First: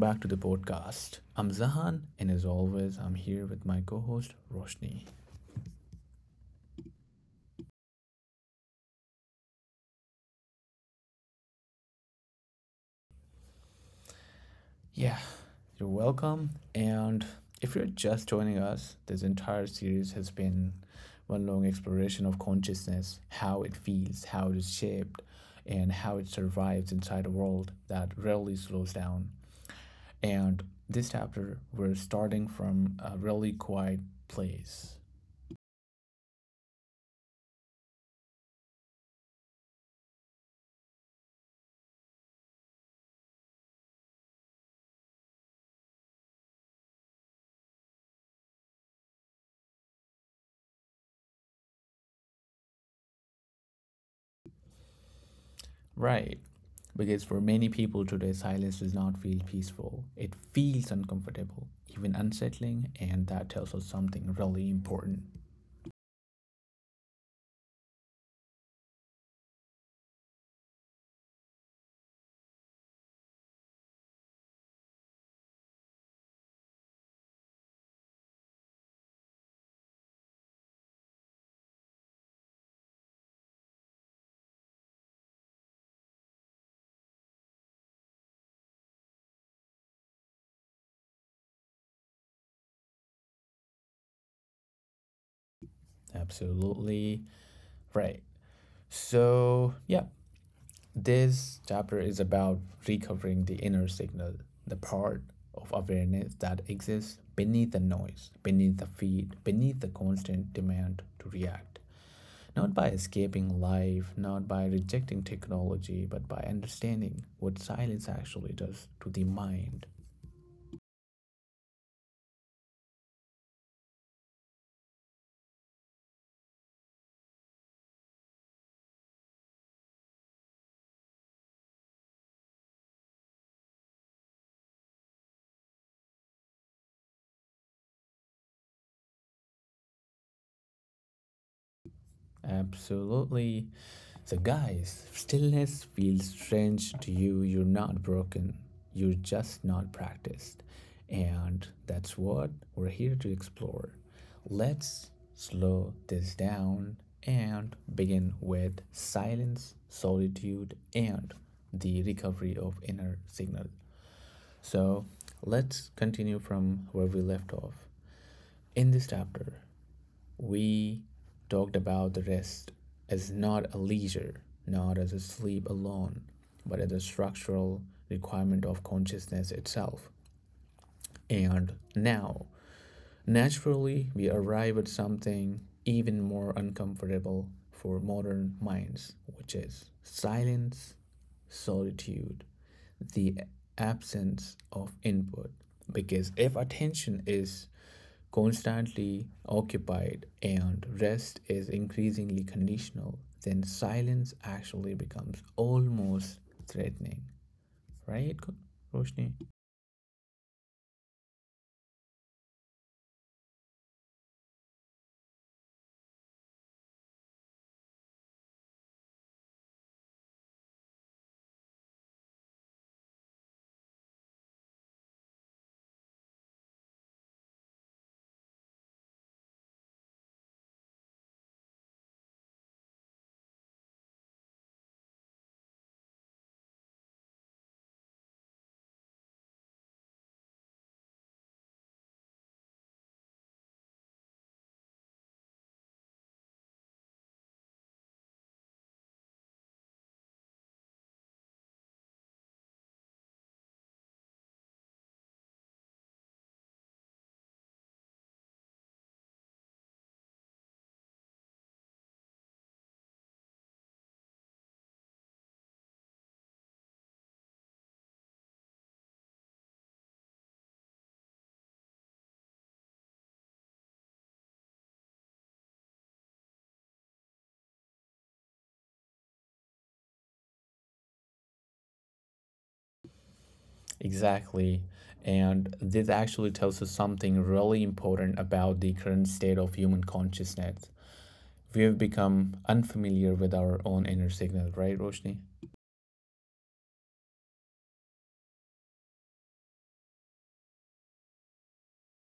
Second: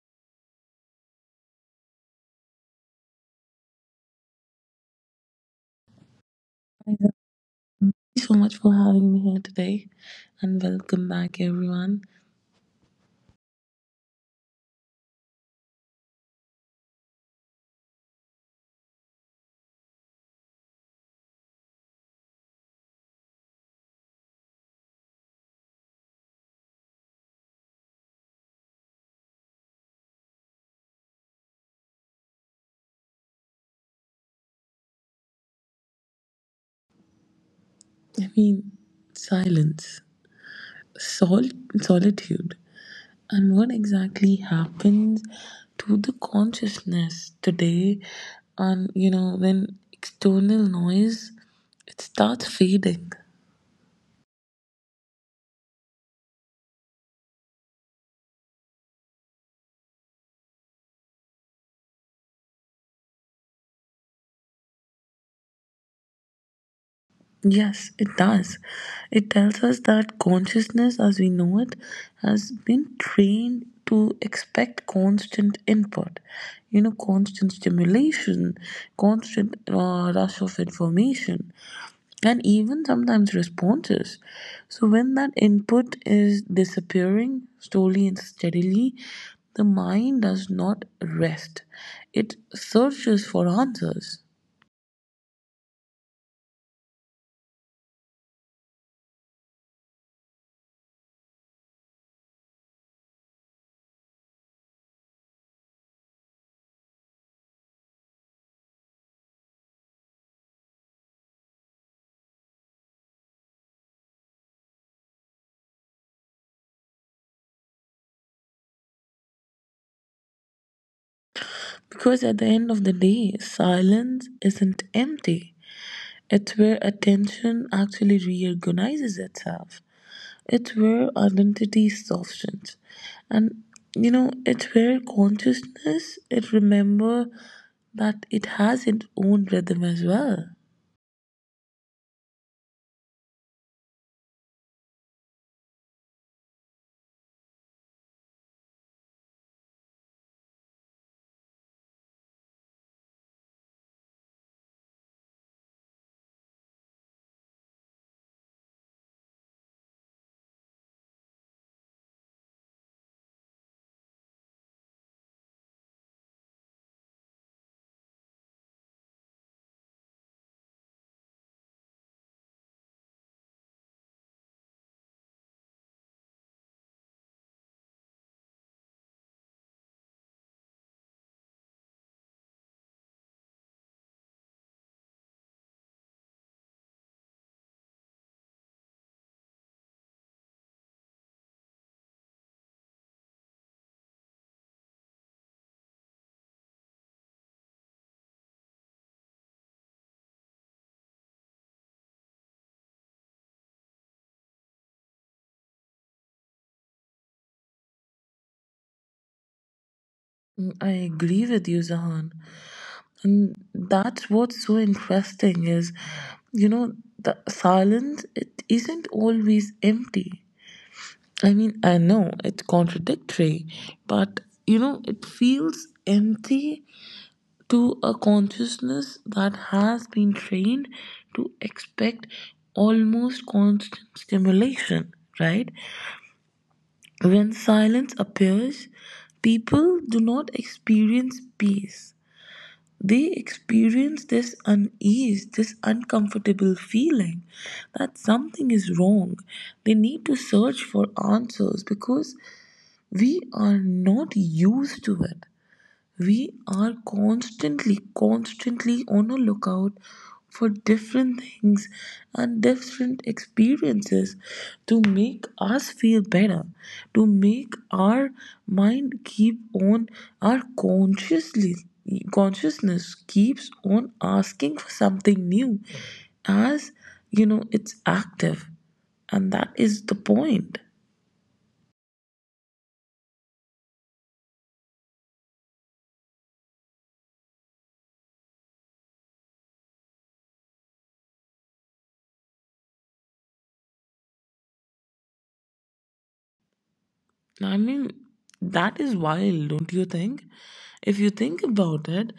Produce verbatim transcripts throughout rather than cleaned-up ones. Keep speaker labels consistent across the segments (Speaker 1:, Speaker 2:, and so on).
Speaker 1: back to the podcast. I'm Zahan, and as always, I'm here with my co host, Roshni.
Speaker 2: Exactly. Thank you so much for having me here today and welcome back everyone.
Speaker 1: Yeah, you're welcome. And if you're just joining us, this entire series has been one long exploration of consciousness, how it feels, how it is shaped, and how it survives inside a world that rarely slows down. And this chapter, we're starting from a really quiet place.
Speaker 2: I mean, Silence, sol- solitude, and what exactly happens to the consciousness today? And you know when external noise it starts fading.
Speaker 1: Right. Because for many people today, silence does not feel peaceful. It feels uncomfortable, even unsettling, and that tells us something really important.
Speaker 2: Yes, it does. It tells us that consciousness as we know it has been trained to expect constant input, you know, constant stimulation, constant uh, rush of information, and even sometimes responses. So, when that input is disappearing slowly and steadily, the mind does not rest, it searches for answers.
Speaker 1: Absolutely right. So, yeah, this chapter is about recovering the inner signal, the part of awareness that exists beneath the noise, beneath the feed, beneath the constant demand to react, not by escaping life, not by rejecting technology, but by understanding what silence actually does to the mind.
Speaker 2: Because at the end of the day, silence isn't empty. It's where attention actually reorganizes itself. It's where identity softens. And you know, it's where consciousness it remember that it has its own rhythm as well.
Speaker 1: Absolutely. So, guys, stillness feels strange to you. You're not broken, you're just not practiced. And that's what we're here to explore. Let's slow this down and begin with silence, solitude, and the recovery of inner signal. So let's continue from where we left off. In this chapter, we talked about the rest as not a leisure, not as a sleep alone, but as a structural requirement of consciousness itself. And now naturally, we arrive at something even more uncomfortable for modern minds, which is silence, solitude, the absence of input. Because if attention is constantly occupied and rest is increasingly conditional, then silence actually becomes almost threatening. Right, Roshni?
Speaker 2: Mm, I agree with you, Zahan. And that's what's so interesting is, you know, the silence it isn't always empty. I mean, I know it's contradictory, but you know, it feels empty to a consciousness that has been trained to expect almost constant stimulation, right? When silence appears, people do not experience peace. They experience this unease, this uncomfortable feeling that something is wrong. They need to search for answers because we are not used to it. We are constantly constantly on a lookout for different things and different experiences to make us feel better, to make our mind keep on, our consciously consciousness keeps on asking for something new as you know it's active, and that is the point.
Speaker 1: Exactly. And this actually tells us something really important about the current state of human consciousness. We have become unfamiliar with our own inner signal, right, Roshni?
Speaker 2: I mean, that is wild, don't you think? If you think about it,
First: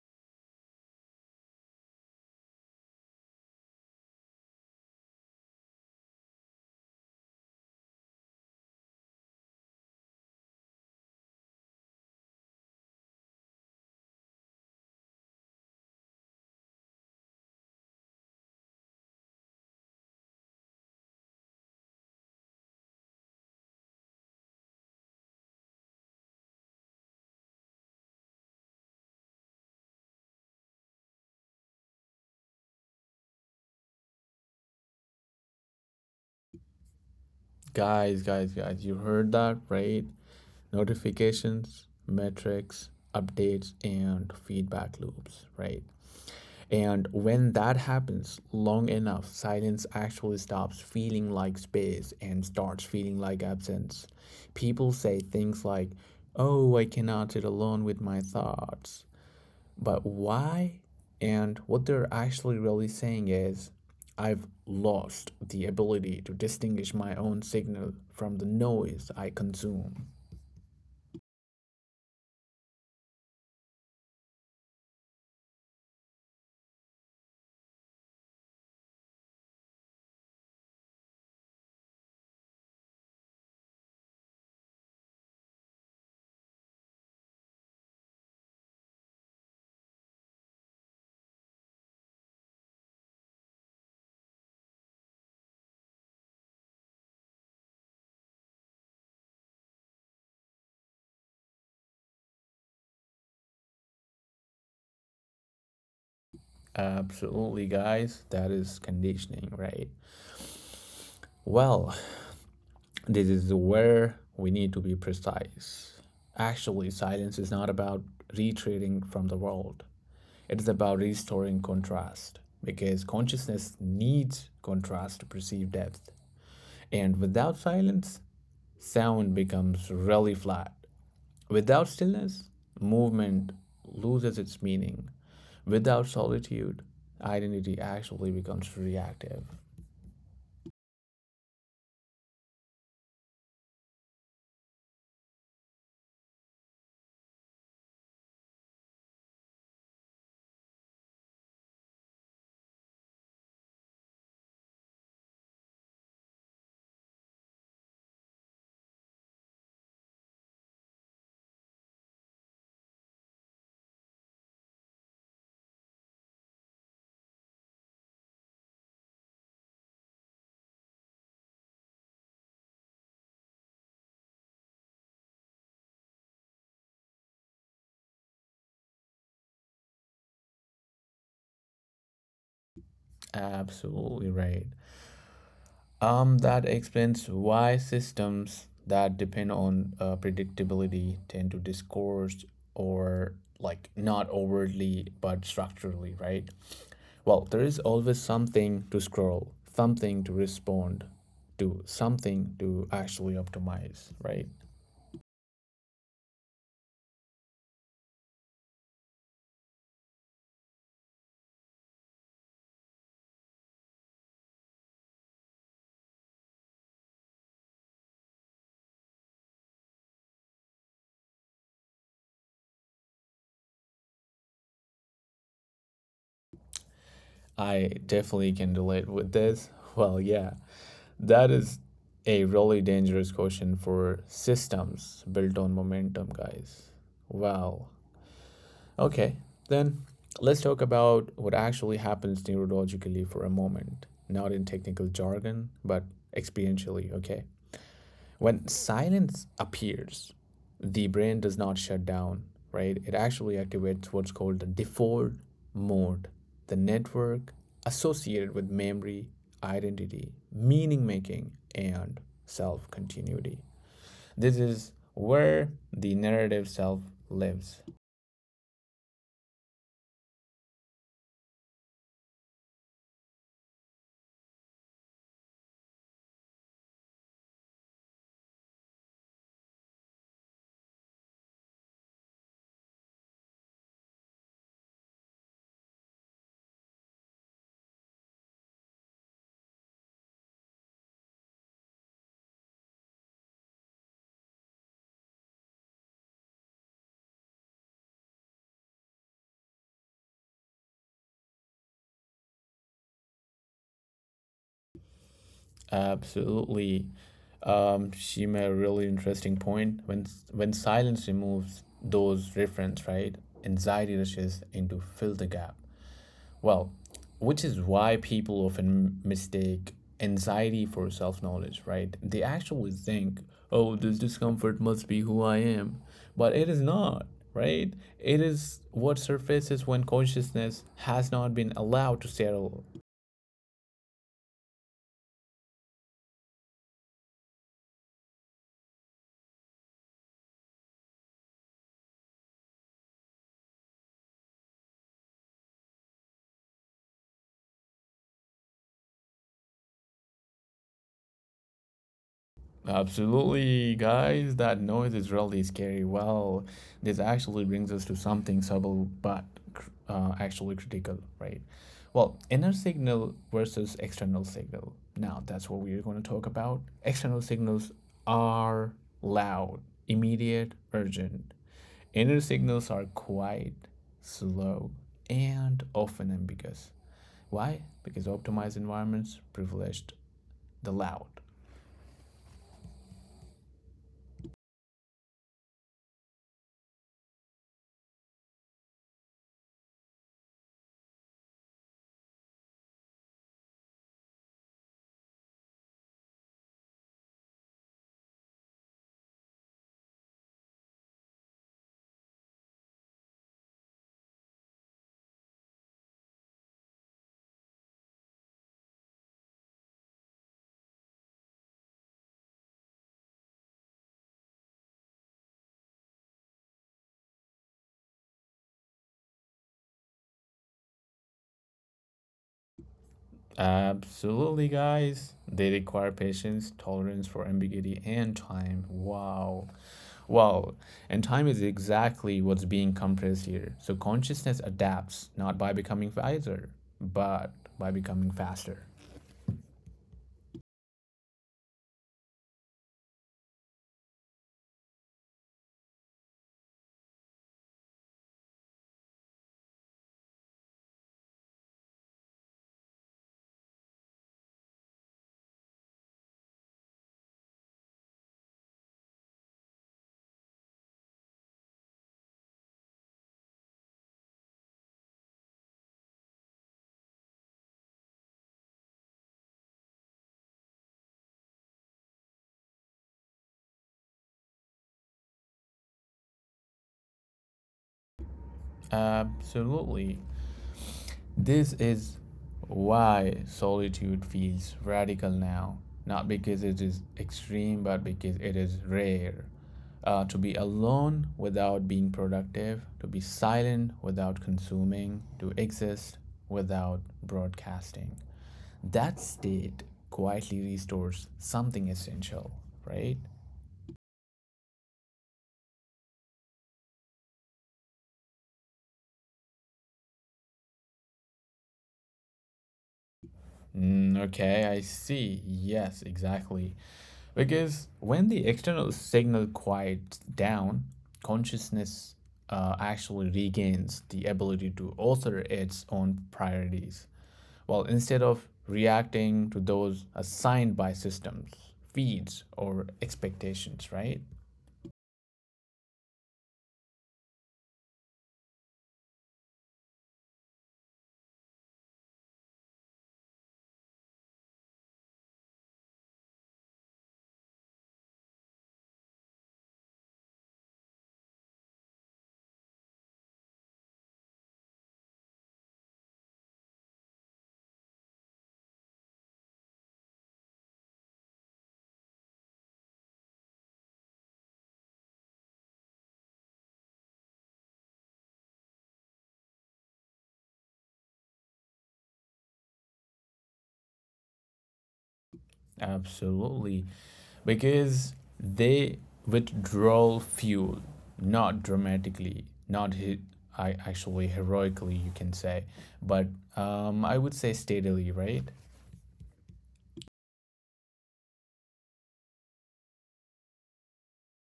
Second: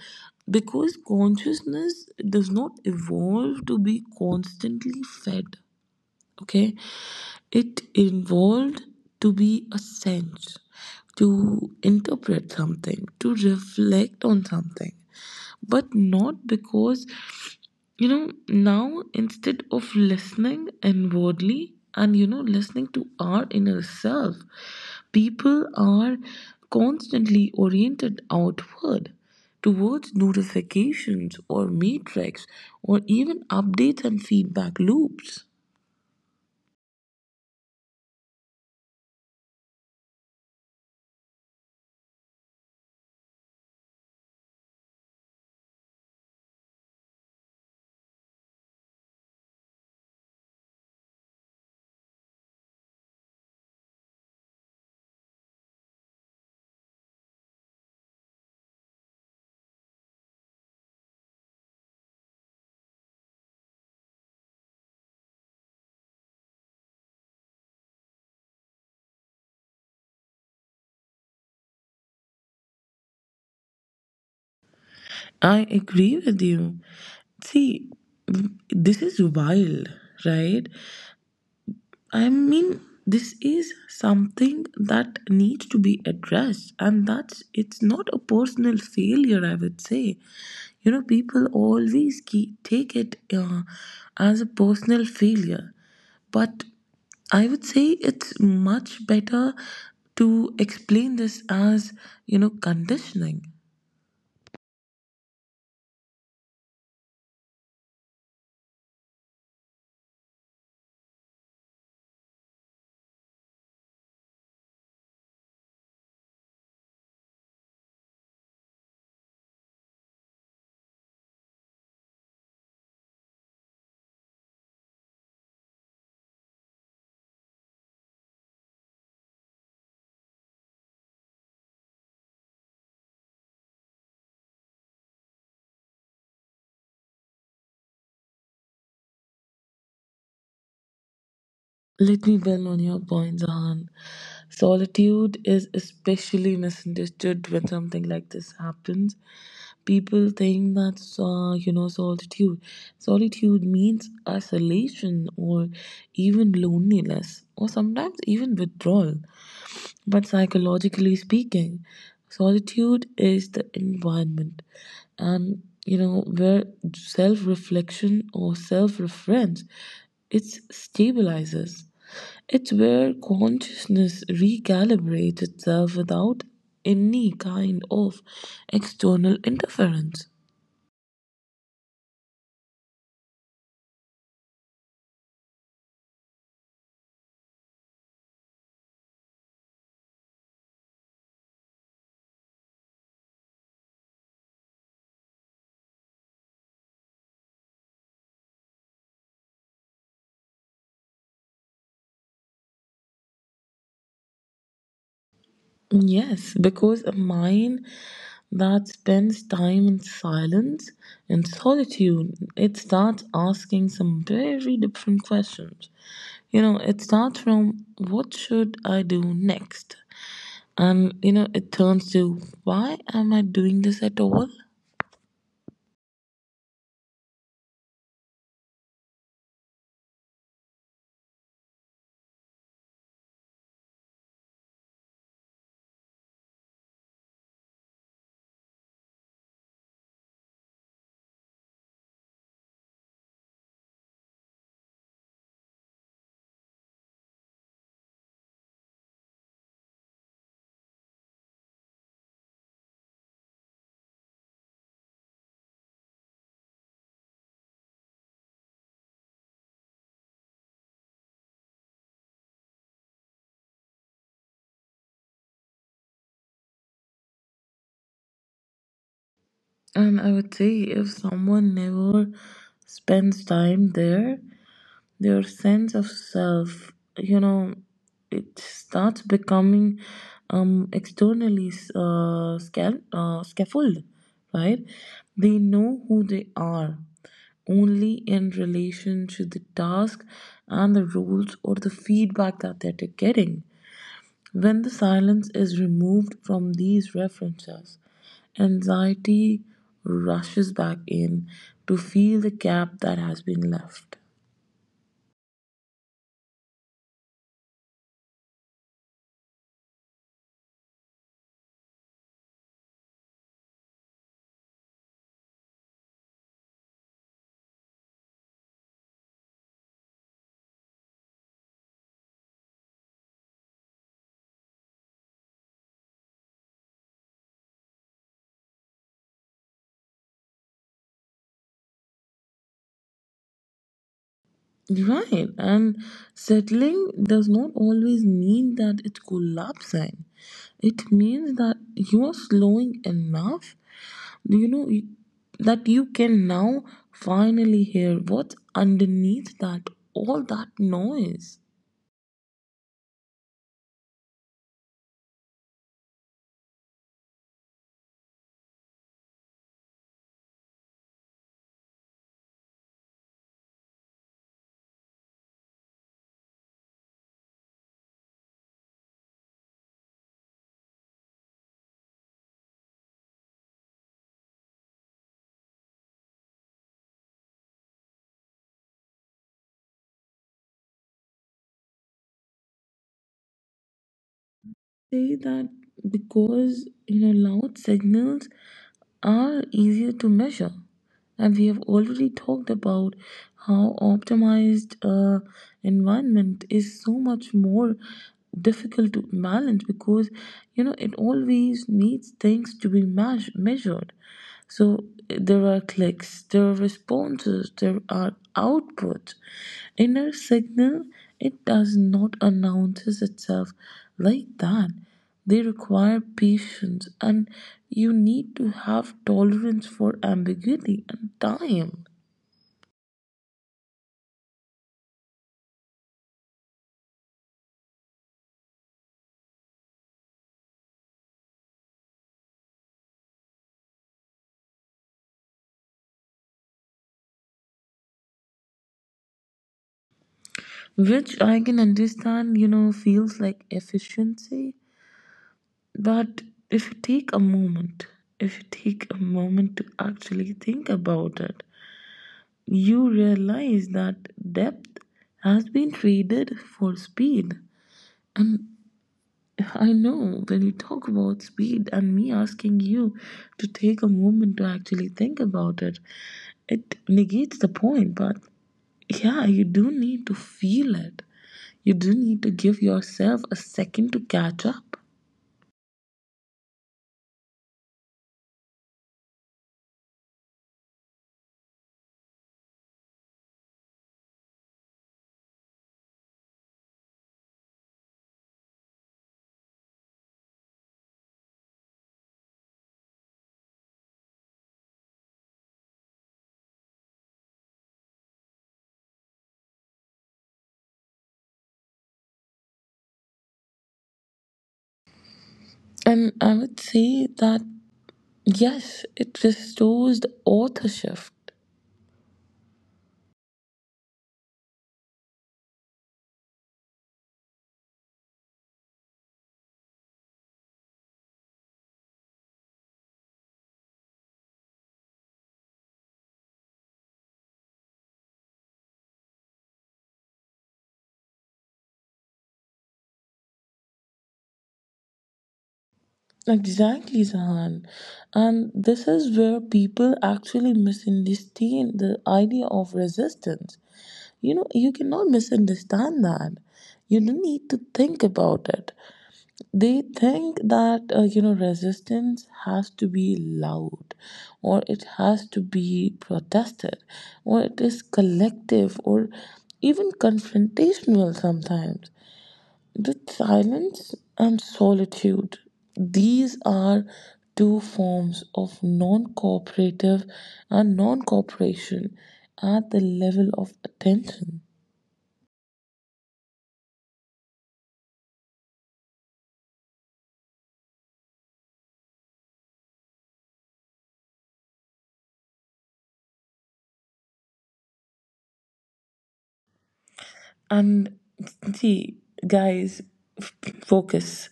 Speaker 2: because consciousness does not evolve to be constantly fed, okay? It evolved to be a sense, to interpret something, to reflect on something, but not because you know now, instead of listening inwardly and you know listening to our inner self, people are constantly oriented outward towards notifications or metrics or even updates and feedback loops.
Speaker 1: Guys, guys, guys, you heard that, right? Notifications, metrics, updates, and feedback loops, right? And when that happens long enough, silence actually stops feeling like space and starts feeling like absence. People say things like, "Oh, I cannot sit alone with my thoughts." But why? And what they're actually really saying is, "I've lost the ability to distinguish my own signal from the noise I consume."
Speaker 2: I agree with you. See, w- this is wild, right? I mean, this is something that needs to be addressed, and that's, it's not a personal failure, I would say. You know, people always keep, take it uh, as a personal failure, but I would say it's much better to explain this as you know conditioning.
Speaker 1: Absolutely, guys. That is conditioning, right? Well, this is where we need to be precise. Actually, silence is not about retreating from the world, it is about restoring contrast because consciousness needs contrast to perceive depth. And without silence, sound becomes really flat. Without stillness, movement loses its meaning. Without solitude, identity actually becomes reactive.
Speaker 2: Let me build on your point, Zahan. Solitude is especially misunderstood when something like this happens. People think that, uh, you know, solitude. Solitude means isolation or even loneliness or sometimes even withdrawal. But psychologically speaking, solitude is the environment and you know where self-reflection or self-reference it stabilizes. It's where consciousness recalibrates itself without any kind of external interference.
Speaker 1: Absolutely right. Um, that explains why systems that depend on uh, predictability tend to discourse or like not overtly but structurally, right? Well, there is always something to scroll, something to respond to, something to actually optimize, right?
Speaker 2: Yes, because a mind that spends time in silence and solitude, it starts asking some very different questions. You know, it starts from what should I do next? And, you know, it turns to why am I doing this at all?
Speaker 1: I definitely can relate with this. Well, yeah, that is a really dangerous question for systems built on momentum, guys. Wow. Okay, then let's talk about what actually happens neurologically for a moment, not in technical jargon, but experientially, okay? When silence appears, the brain does not shut down, right? It actually activates what's called the default mode, the network associated with memory, identity, meaning making, and self continuity. This is where the narrative self lives.
Speaker 2: And I would say if someone never spends time there, their sense of self, you know it starts becoming um externally uh, scal- uh scaffold, right? They know who they are only in relation to the task and the rules or the feedback that they're getting. When the silence is removed from these references, anxiety rushes back in to fill the gap that has been left.
Speaker 1: Absolutely. Um, she made a really interesting point. When when silence removes those reference, right? Anxiety rushes in to fill the gap. Well, which is why people often mistake anxiety for self-knowledge, right? They actually think, "Oh, this discomfort must be who I am," but it is not, right? It is what surfaces when consciousness has not been allowed to settle.
Speaker 2: Right, and settling does not always mean that it's collapsing. It means that you are slowing enough, you know, y- that you can now finally hear what's underneath that all that noise.
Speaker 1: Absolutely, guys. That noise is really scary. Well, this actually brings us to something subtle but cr- uh, actually critical, right? Well, inner signal versus external signal. Now, that's what we're going to talk about. External signals are loud, immediate, urgent. Inner signals are quiet, slow, and often ambiguous. Why? Because optimized environments privileged the loud.
Speaker 2: Say that because you know loud signals are easier to measure, and we have already talked about how optimized uh, environment is so much more difficult to balance because you know it always needs things to be meas- measured. So eh, there are clicks, there are responses, there are outputs. Inner signal, it does not announces itself like that. They require patience, and you need to have tolerance for ambiguity and time,
Speaker 1: Absolutely, guys. They require patience, tolerance for ambiguity, and time. Wow. Wow. And time is exactly what's being compressed here. So consciousness adapts not by becoming wiser, but by becoming faster.
Speaker 2: which I can understand, you know, feels like efficiency. But if you take a moment, if you take a moment to actually think about it, you realize that depth has been traded for speed. And I know when you talk about speed and me asking you to take a moment to actually think about it, it negates the point. But yeah, you do need to feel it. You do need to give yourself a second to catch up.
Speaker 1: Absolutely. This is why solitude feels radical now, not because it is extreme, but because it is rare. Uh, to be alone without being productive, to be silent without consuming, to exist without broadcasting. That state quietly restores something essential, right?
Speaker 2: And I would say that yes, it restores the authorship.
Speaker 1: Mm, okay, I see. Yes, exactly. Because when the external signal quiets down, consciousness uh, actually regains the ability to alter its own priorities. Well, instead of reacting to those assigned by systems, feeds, or expectations, right?
Speaker 2: Exactly, Sahan. And this is where people actually misunderstand the idea of resistance. You know, you cannot misunderstand that. You don't need to think about it. They think that, uh, you know, resistance has to be loud, or it has to be protested, or it is collective, or even confrontational sometimes. The silence and solitude, these are two forms of non cooperative and non cooperation at the level of attention.
Speaker 1: Absolutely. Because they withdraw fuel, not dramatically, not he- I actually heroically, you can say, but um, I would say steadily, right?
Speaker 2: And see, guys, f- focus.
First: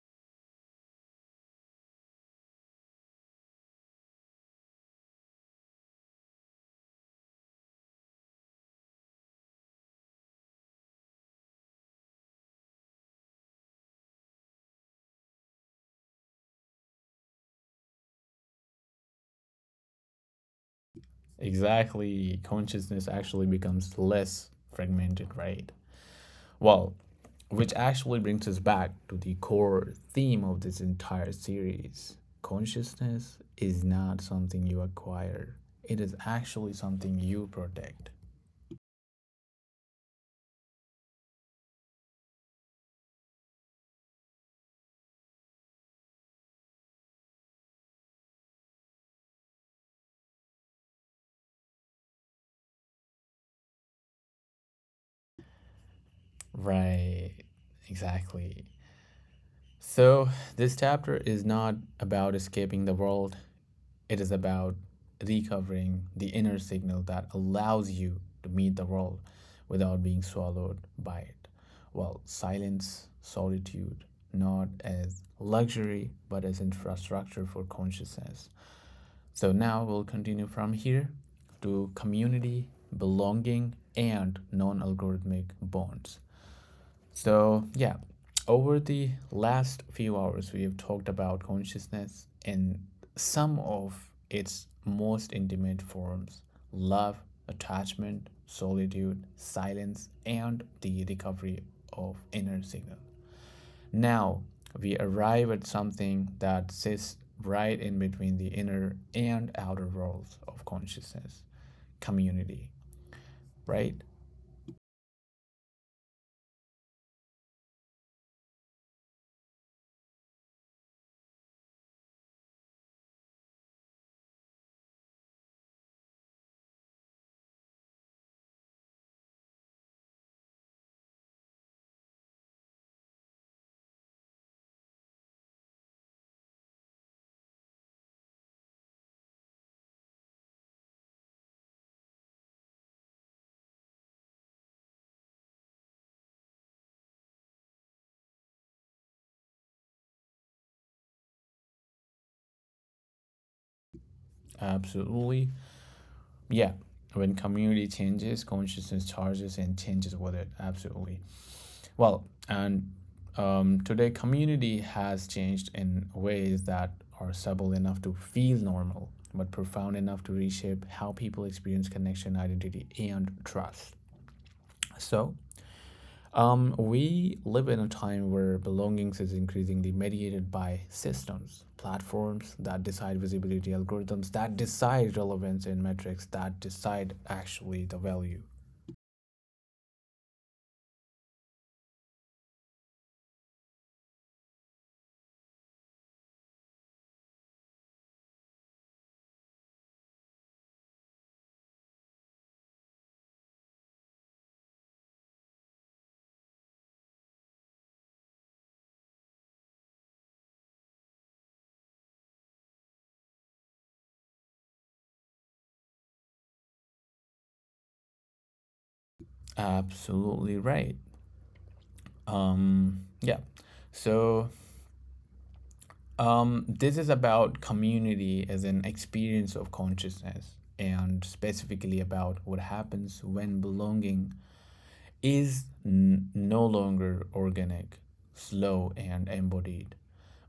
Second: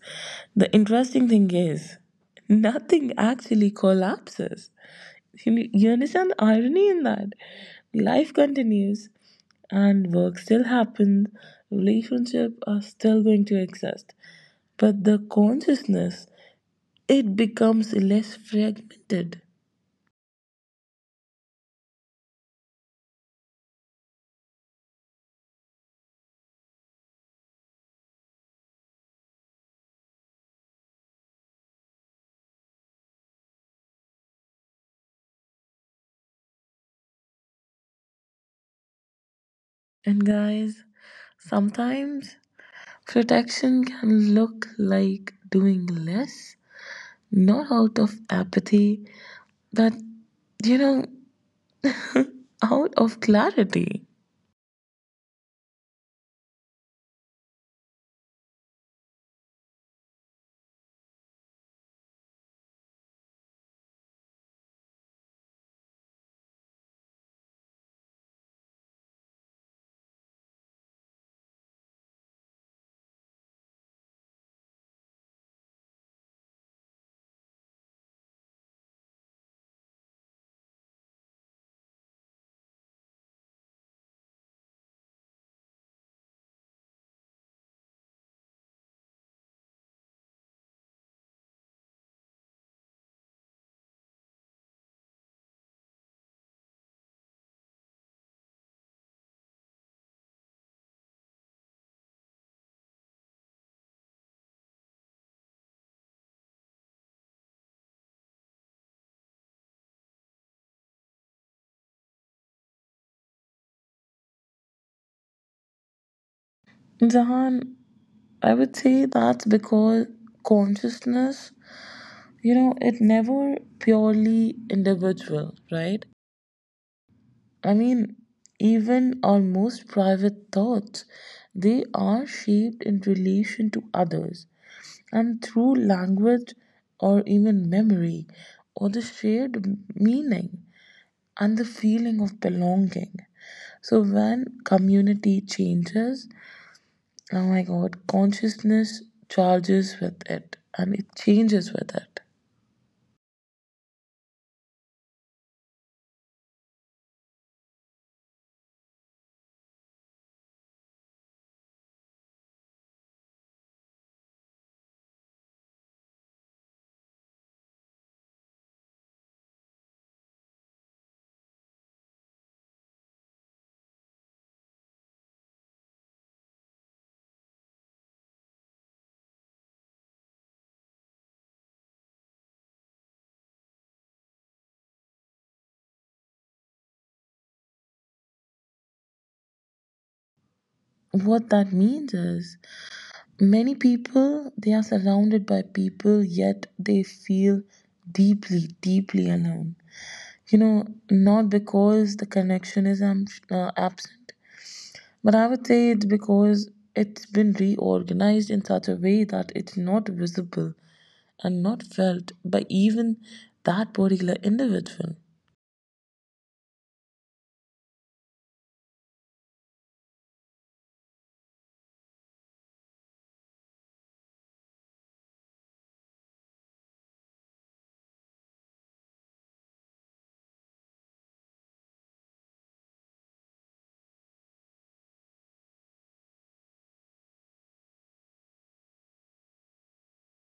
Speaker 2: The interesting thing is, nothing actually collapses. You, you understand the irony in that? Life continues and work still happens, relationships are still going to exist. But the consciousness, it becomes less fragmented.
Speaker 1: Exactly, consciousness actually becomes less fragmented, right? Well, which actually brings us back to the core theme of this entire series. Consciousness is not something you acquire, it is actually something you protect.
Speaker 2: And guys, sometimes protection can look like doing less, not out of apathy, but you know, out of clarity.
Speaker 1: Right, exactly. So, this chapter is not about escaping the world, it is about recovering the inner signal that allows you to meet the world without being swallowed by it. Well, silence, solitude, not as luxury, but as infrastructure for consciousness. So now we'll continue from here to community, belonging, and non algorithmic bonds. So, yeah, over the last few hours, we have talked about consciousness in some of its most intimate forms: love, attachment, solitude, silence, and the recovery of inner signal. Now, we arrive at something that sits right in between the inner and outer worlds of consciousness community, right?
Speaker 2: Jahan, I would say that's because consciousness, you know, it never purely individual, right? I mean, even our most private thoughts, they are shaped in relation to others and through language or even memory or the shared meaning and the feeling of belonging. So when community changes, oh my god, consciousness charges with it and it changes with it.
Speaker 1: Absolutely, yeah, when community changes, consciousness charges and changes with it. Absolutely. Well, and um, today community has changed in ways that are subtle enough to feel normal but profound enough to reshape how people experience connection, identity and trust. So um, we live in a time where belongings is increasingly mediated by systems, platforms that decide visibility, algorithms that decide relevance and metrics that decide actually the value.
Speaker 2: What that means is many people, they are surrounded by people, yet they feel deeply, deeply alone. You know, not because the connection is am- uh, absent, but I would say it's because it's been reorganized in such a way that it's not visible and not felt by even that particular individual.
Speaker 1: Absolutely right. Um, yeah. So, um, this is about community as an experience of consciousness and specifically about what happens when belonging is n- no longer organic, slow, and embodied,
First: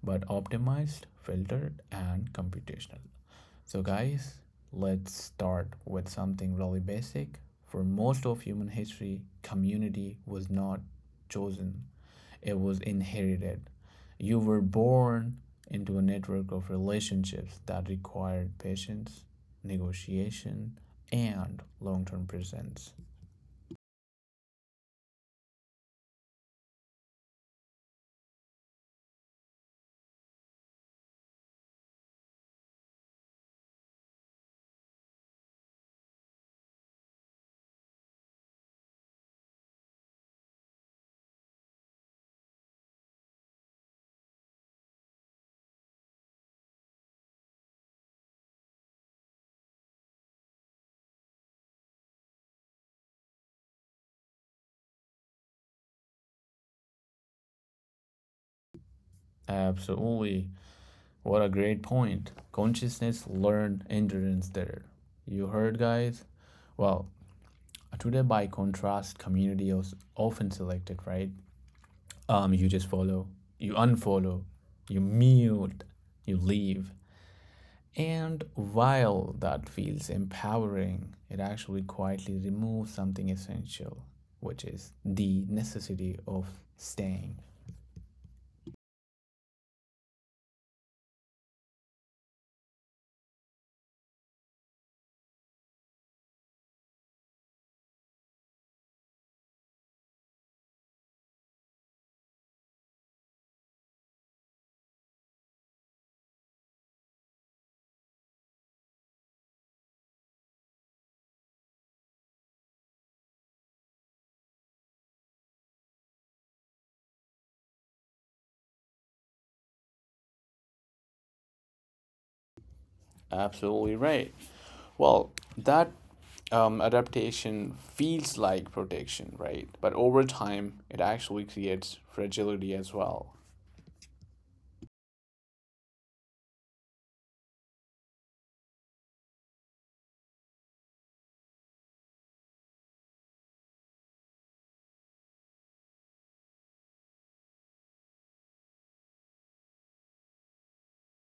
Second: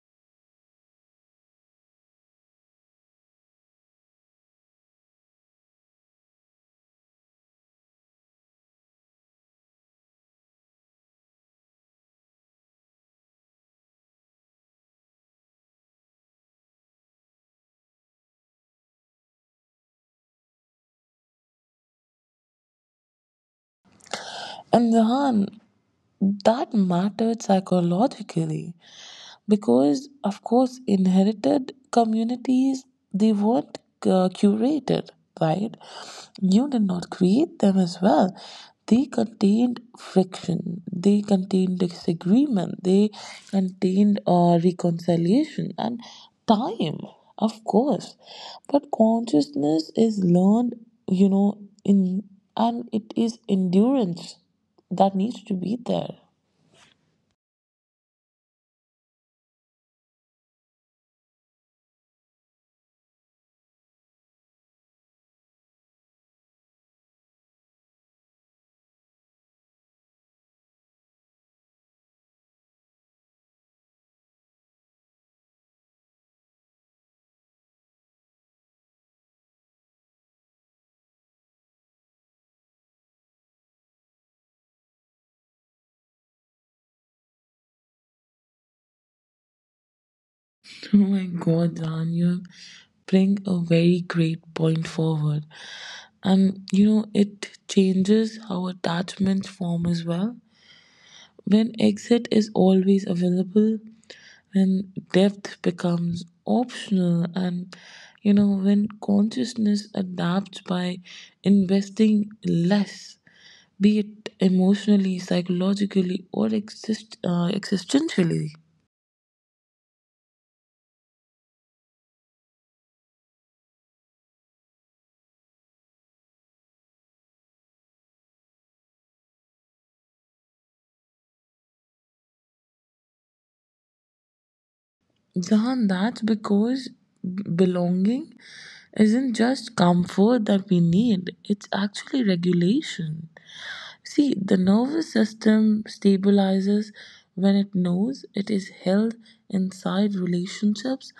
Speaker 1: but optimized, filtered, and computational. So, guys, let's start with something really basic. For most of human history, community was not chosen, it was inherited. You were born into a network of relationships that required patience, negotiation, and long term presence.
Speaker 2: And Rahan, that mattered psychologically. Because of course inherited communities, they weren't uh, curated, right? You did not create them as well. They contained friction, they contained disagreement, they contained uh, reconciliation and time, of course. But consciousness is learned, you know in and it is endurance that needs to be there.
Speaker 1: Absolutely. What a great point. Consciousness learned, endurance there. You heard, guys? Well, today, by contrast, community is often selected, right? Um, you just follow, you unfollow, you mute, you leave. And while that feels empowering, it actually quietly removes something essential, which is the necessity of staying.
Speaker 2: Oh my God, Dan, you bring a very great point forward. And you know, it changes how attachments form as well. When exit is always available, when depth becomes optional, and you know, when consciousness adapts by investing less, be it emotionally, psychologically, or exist, uh, existentially.
Speaker 1: Absolutely right. Well, that um, adaptation feels like protection, right? But over time, it actually creates fragility as well.
Speaker 2: Jahan, that's because belonging isn't just comfort that we need, it's actually regulation. See, the nervous system stabilizes when it knows it is held inside relationships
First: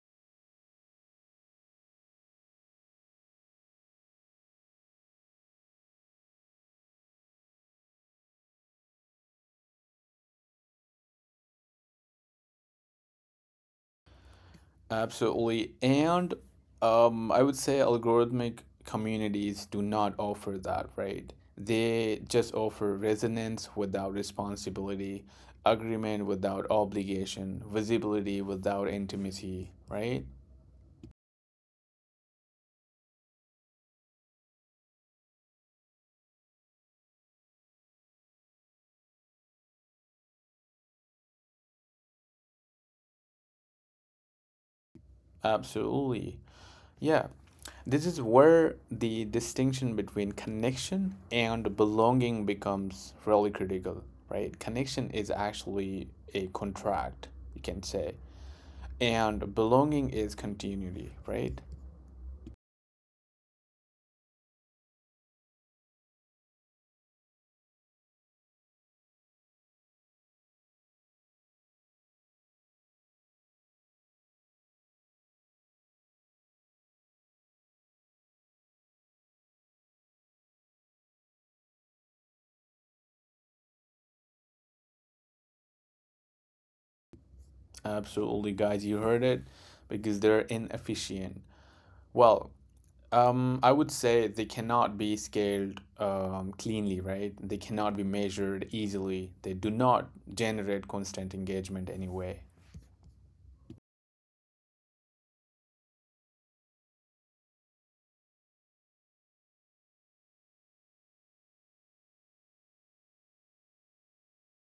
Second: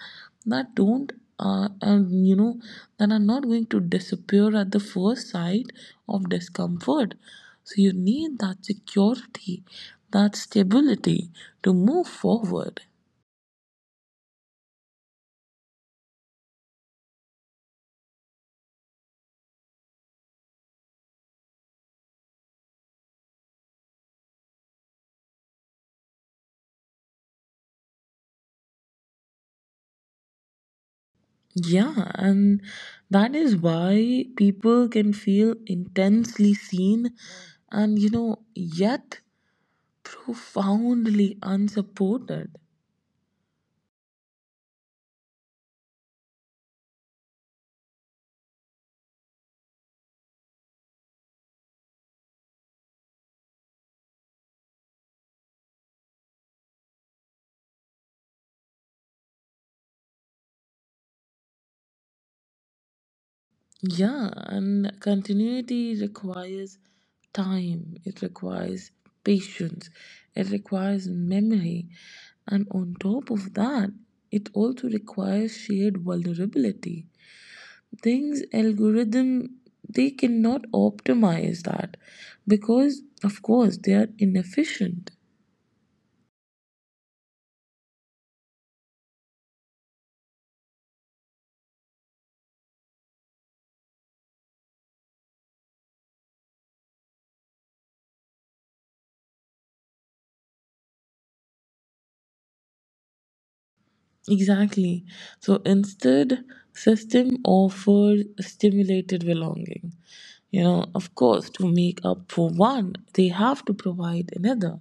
Speaker 2: that don't uh, and you know that are not going to disappear at the first sight of discomfort. So you need that security, that stability to move forward.
Speaker 1: Absolutely. And um, I would say algorithmic communities do not offer that, right? They just offer resonance without responsibility, agreement without obligation, visibility without intimacy, right?
Speaker 2: Yeah, and that is why people can feel intensely seen and, you know, yet profoundly unsupported.
Speaker 1: Absolutely. Yeah, this is where the distinction between connection and belonging becomes really critical, right? Connection is actually a contract, you can say, and belonging is continuity, right?
Speaker 2: Yeah, and continuity requires time, it requires patience, it requires memory, and on top of that, it also requires shared vulnerability. Things algorithm, they cannot optimize that because of course they are inefficient.
Speaker 1: Absolutely, guys, you heard it because they're inefficient. Well, um, I would say they cannot be scaled um, cleanly, right? They cannot be measured easily. They do not generate constant engagement anyway.
Speaker 2: Exactly. So instead, system offers stimulated belonging. You know, of course, to make up for one, they have to provide another,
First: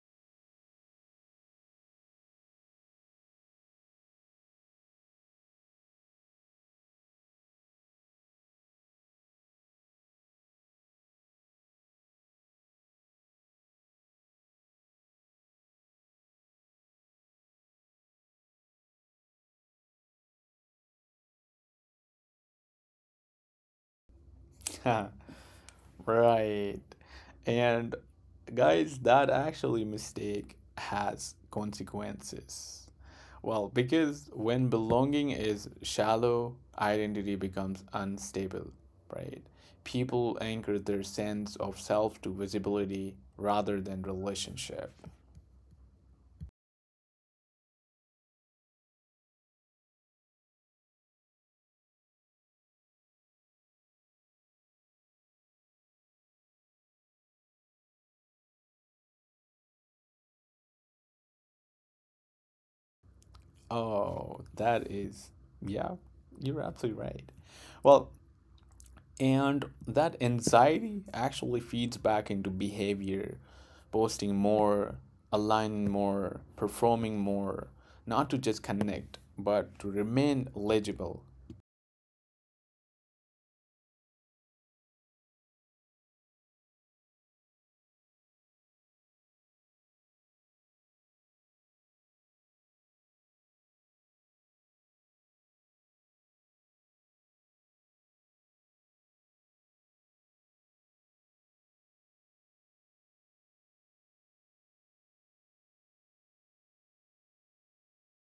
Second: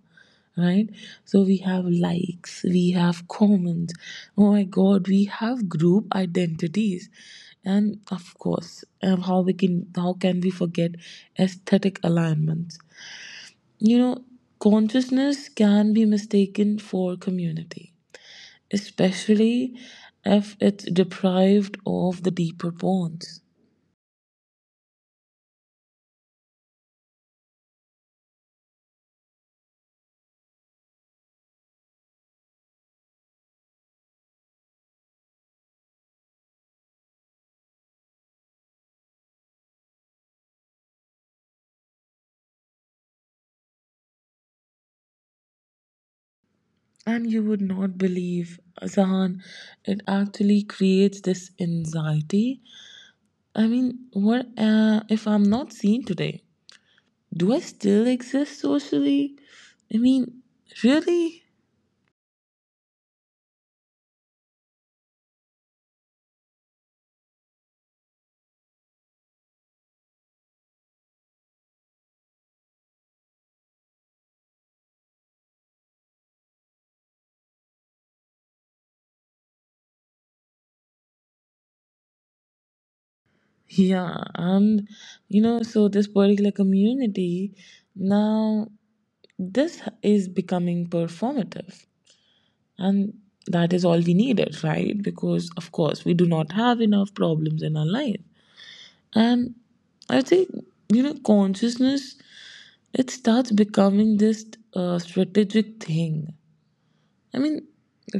Speaker 2: right? So we have likes, we have comments. Oh my God, we have group identities, and of course, uh, how we can how can we forget aesthetic alignments? You know, consciousness can be mistaken for community, especially if it's deprived of the deeper bonds.
Speaker 1: Right. And guys, that actually mistake has consequences. Well, because when belonging is shallow, identity becomes unstable, right? People anchor their sense of self to visibility rather than relationship.
Speaker 2: And you would not believe, Zahan, it actually creates this anxiety. I mean, what uh, if I'm not seen today? Do I still exist socially? I mean, really?
Speaker 1: Oh, that is, yeah, you're absolutely right. Well, and that anxiety actually feeds back into behavior, posting more, aligning more, performing more, not to just connect, but to remain legible.
Speaker 2: Yeah, and you know, so this particular community now, this is becoming performative. And that is all we needed, right? Because, of course, we do not have enough problems in our life. And I think, you know, consciousness, it starts becoming this uh, strategic thing. I mean,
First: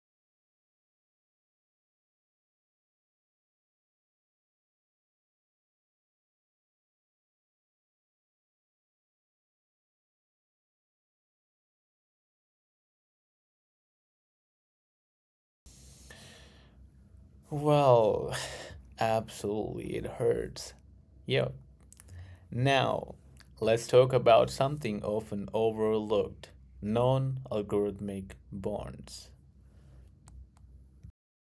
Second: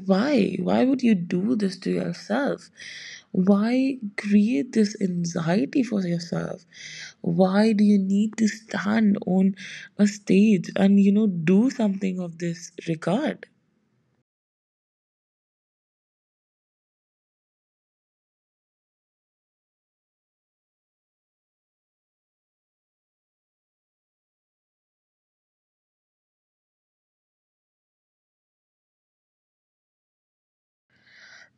Speaker 2: why? Why would you do this to yourself? Why create this anxiety for yourself? Why do you need to stand on a stage and, you know, do something of this regard?
Speaker 1: Well, absolutely, it hurts. Yo, now let's talk about something often overlooked: non algorithmic bonds.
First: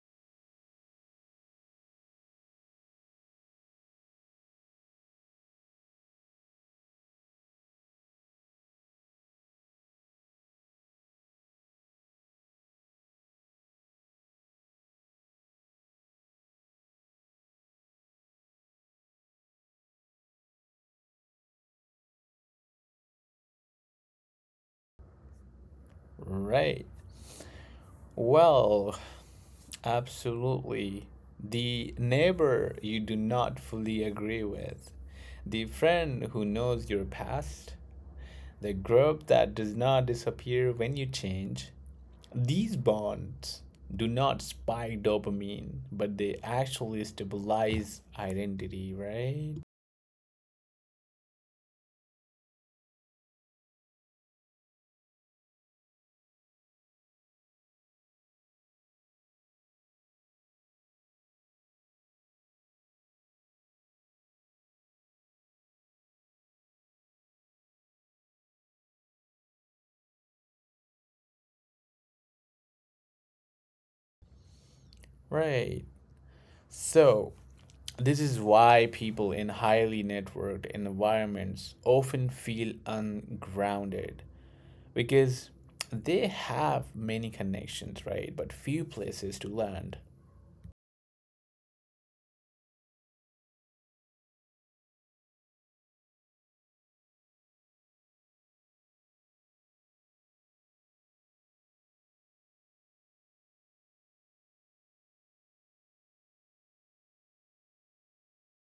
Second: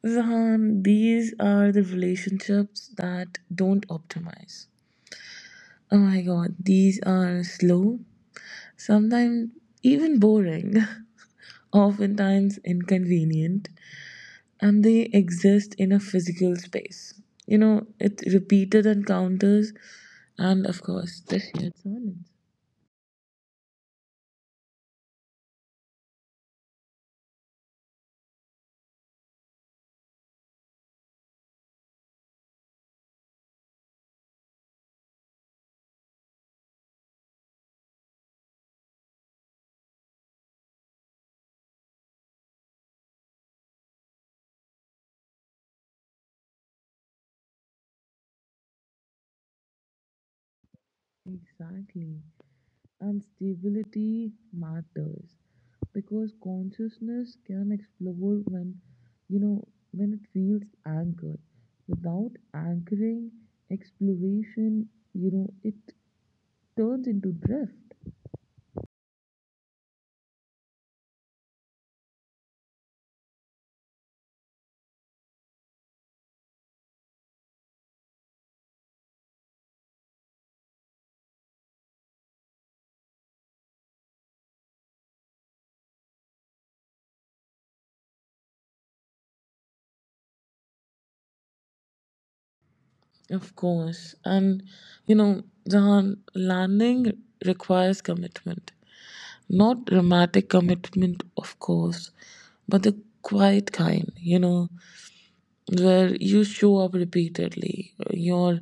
Speaker 2: Zahan, these are the relationships that don't optimize. Oh my god, these are slow, sometimes even boring, oftentimes inconvenient, and they exist in a physical space. You know, it's repeated encounters and, of course, the shared silence.
Speaker 1: Right. Well, absolutely. The neighbor you do not fully agree with, the friend who knows your past, the group that does not disappear when you change. These bonds do not spike dopamine, but they actually stabilize identity, right?
Speaker 2: Exactly. And stability matters because consciousness can explode when you know when it feels anchored. Without anchoring, exploration, you know it turns into drift.
Speaker 1: Right. So, this is why people in highly networked environments often feel ungrounded, because they have many connections, right? But few places to land.
Speaker 2: Of course. And, you know, Jahan, landing requires commitment. Not dramatic commitment, of course, but the quiet kind, you know, where you show up repeatedly. You're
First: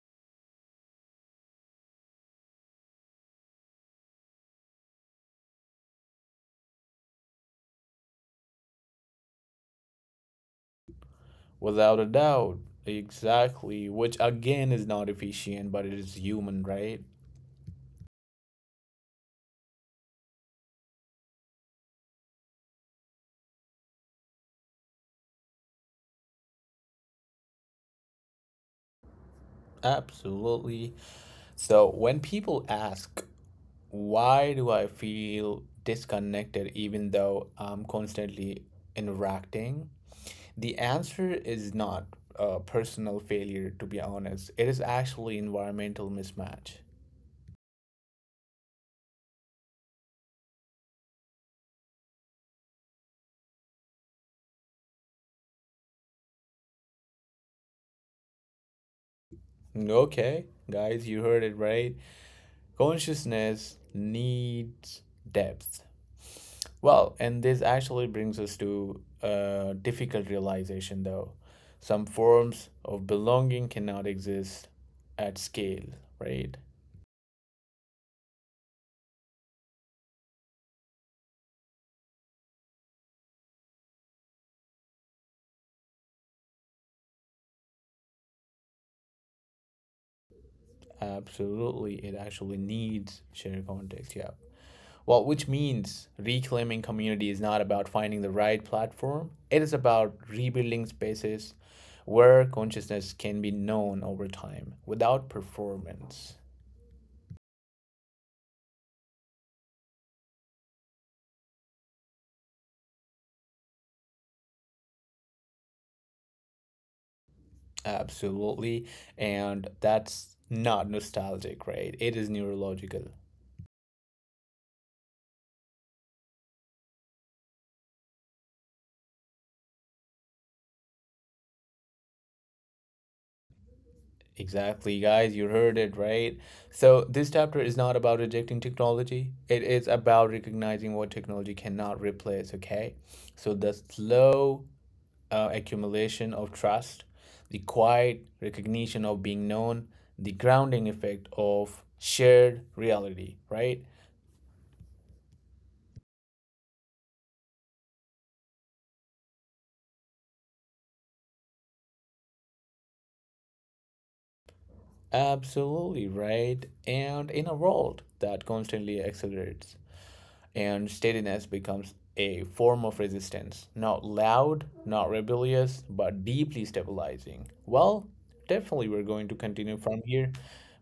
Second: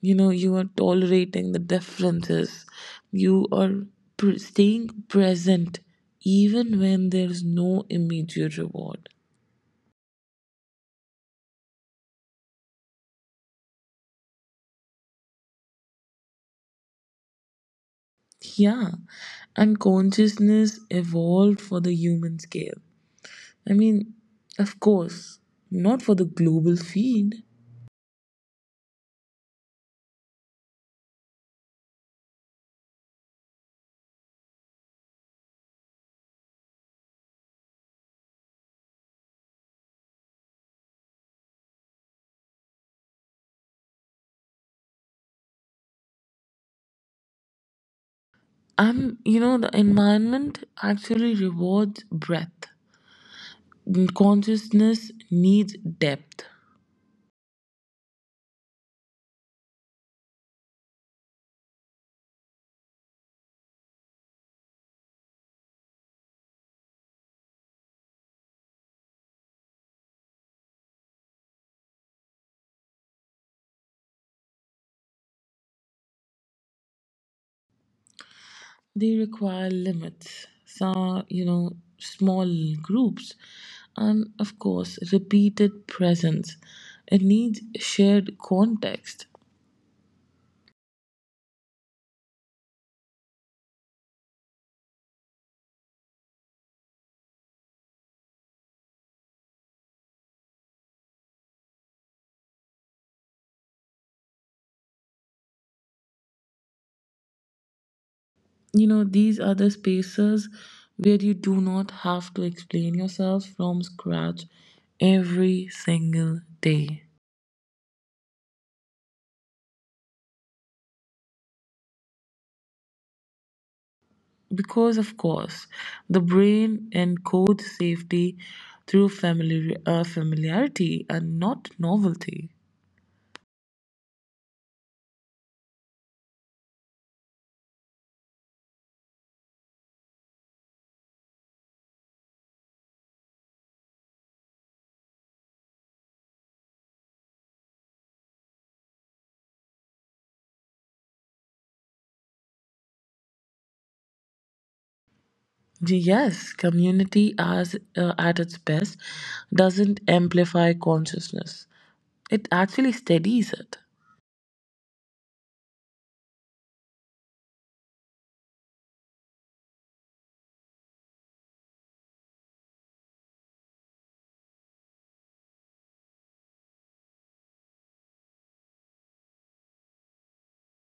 Speaker 2: you know You are tolerating the differences, you are pr- staying present even when there's no immediate reward.
Speaker 1: Without a doubt, exactly, which again is not efficient, but it is human, right?
Speaker 2: Yeah, and consciousness evolved for the human scale. I mean, of course, not for the global feed.
Speaker 1: Absolutely. So when people ask, "Why do I feel disconnected even though I'm constantly interacting?" The answer is not a personal failure, to be honest. It is actually environmental mismatch.
Speaker 2: I'm you know The environment actually rewards breadth, consciousness needs depth.
Speaker 1: Okay, guys, you heard it right. Consciousness needs depth. Well, and this actually brings us to a difficult realization, though. Some forms of belonging cannot exist at scale, right?
Speaker 2: They require limits, some, you know, small groups, and of course, repeated presence. It needs shared context.
Speaker 1: Absolutely, it actually needs shared context. Yeah. Well, which means reclaiming community is not about finding the right platform, it is about rebuilding spaces where consciousness can be known over time without performance.
Speaker 2: You know, these are the spaces where you do not have to explain yourself from scratch every single day.
Speaker 1: Absolutely. And that's not nostalgic, right? It is neurological.
Speaker 2: Because, of course, the brain encodes safety through familiar, uh, familiarity and not novelty.
Speaker 1: Exactly, guys. You heard it, right? So, this chapter is not about rejecting technology. It is about recognizing what technology cannot replace, okay? So, the slow uh, accumulation of trust, the quiet recognition of being known, the grounding effect of shared reality, right?
Speaker 2: Yes, community as uh, at its best doesn't amplify consciousness. It actually steadies it.
Speaker 1: Absolutely right. And in a world that constantly accelerates, and steadiness becomes a form of resistance, not loud, not rebellious, but deeply stabilizing. Well, definitely we're going to continue from here.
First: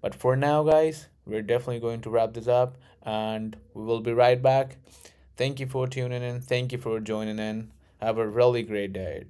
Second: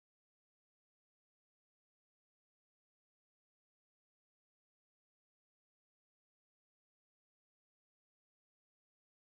Speaker 1: But for now, guys, we're definitely going to wrap this up and we will be right back. Thank you for tuning in. Thank you for joining in. Have a really great day.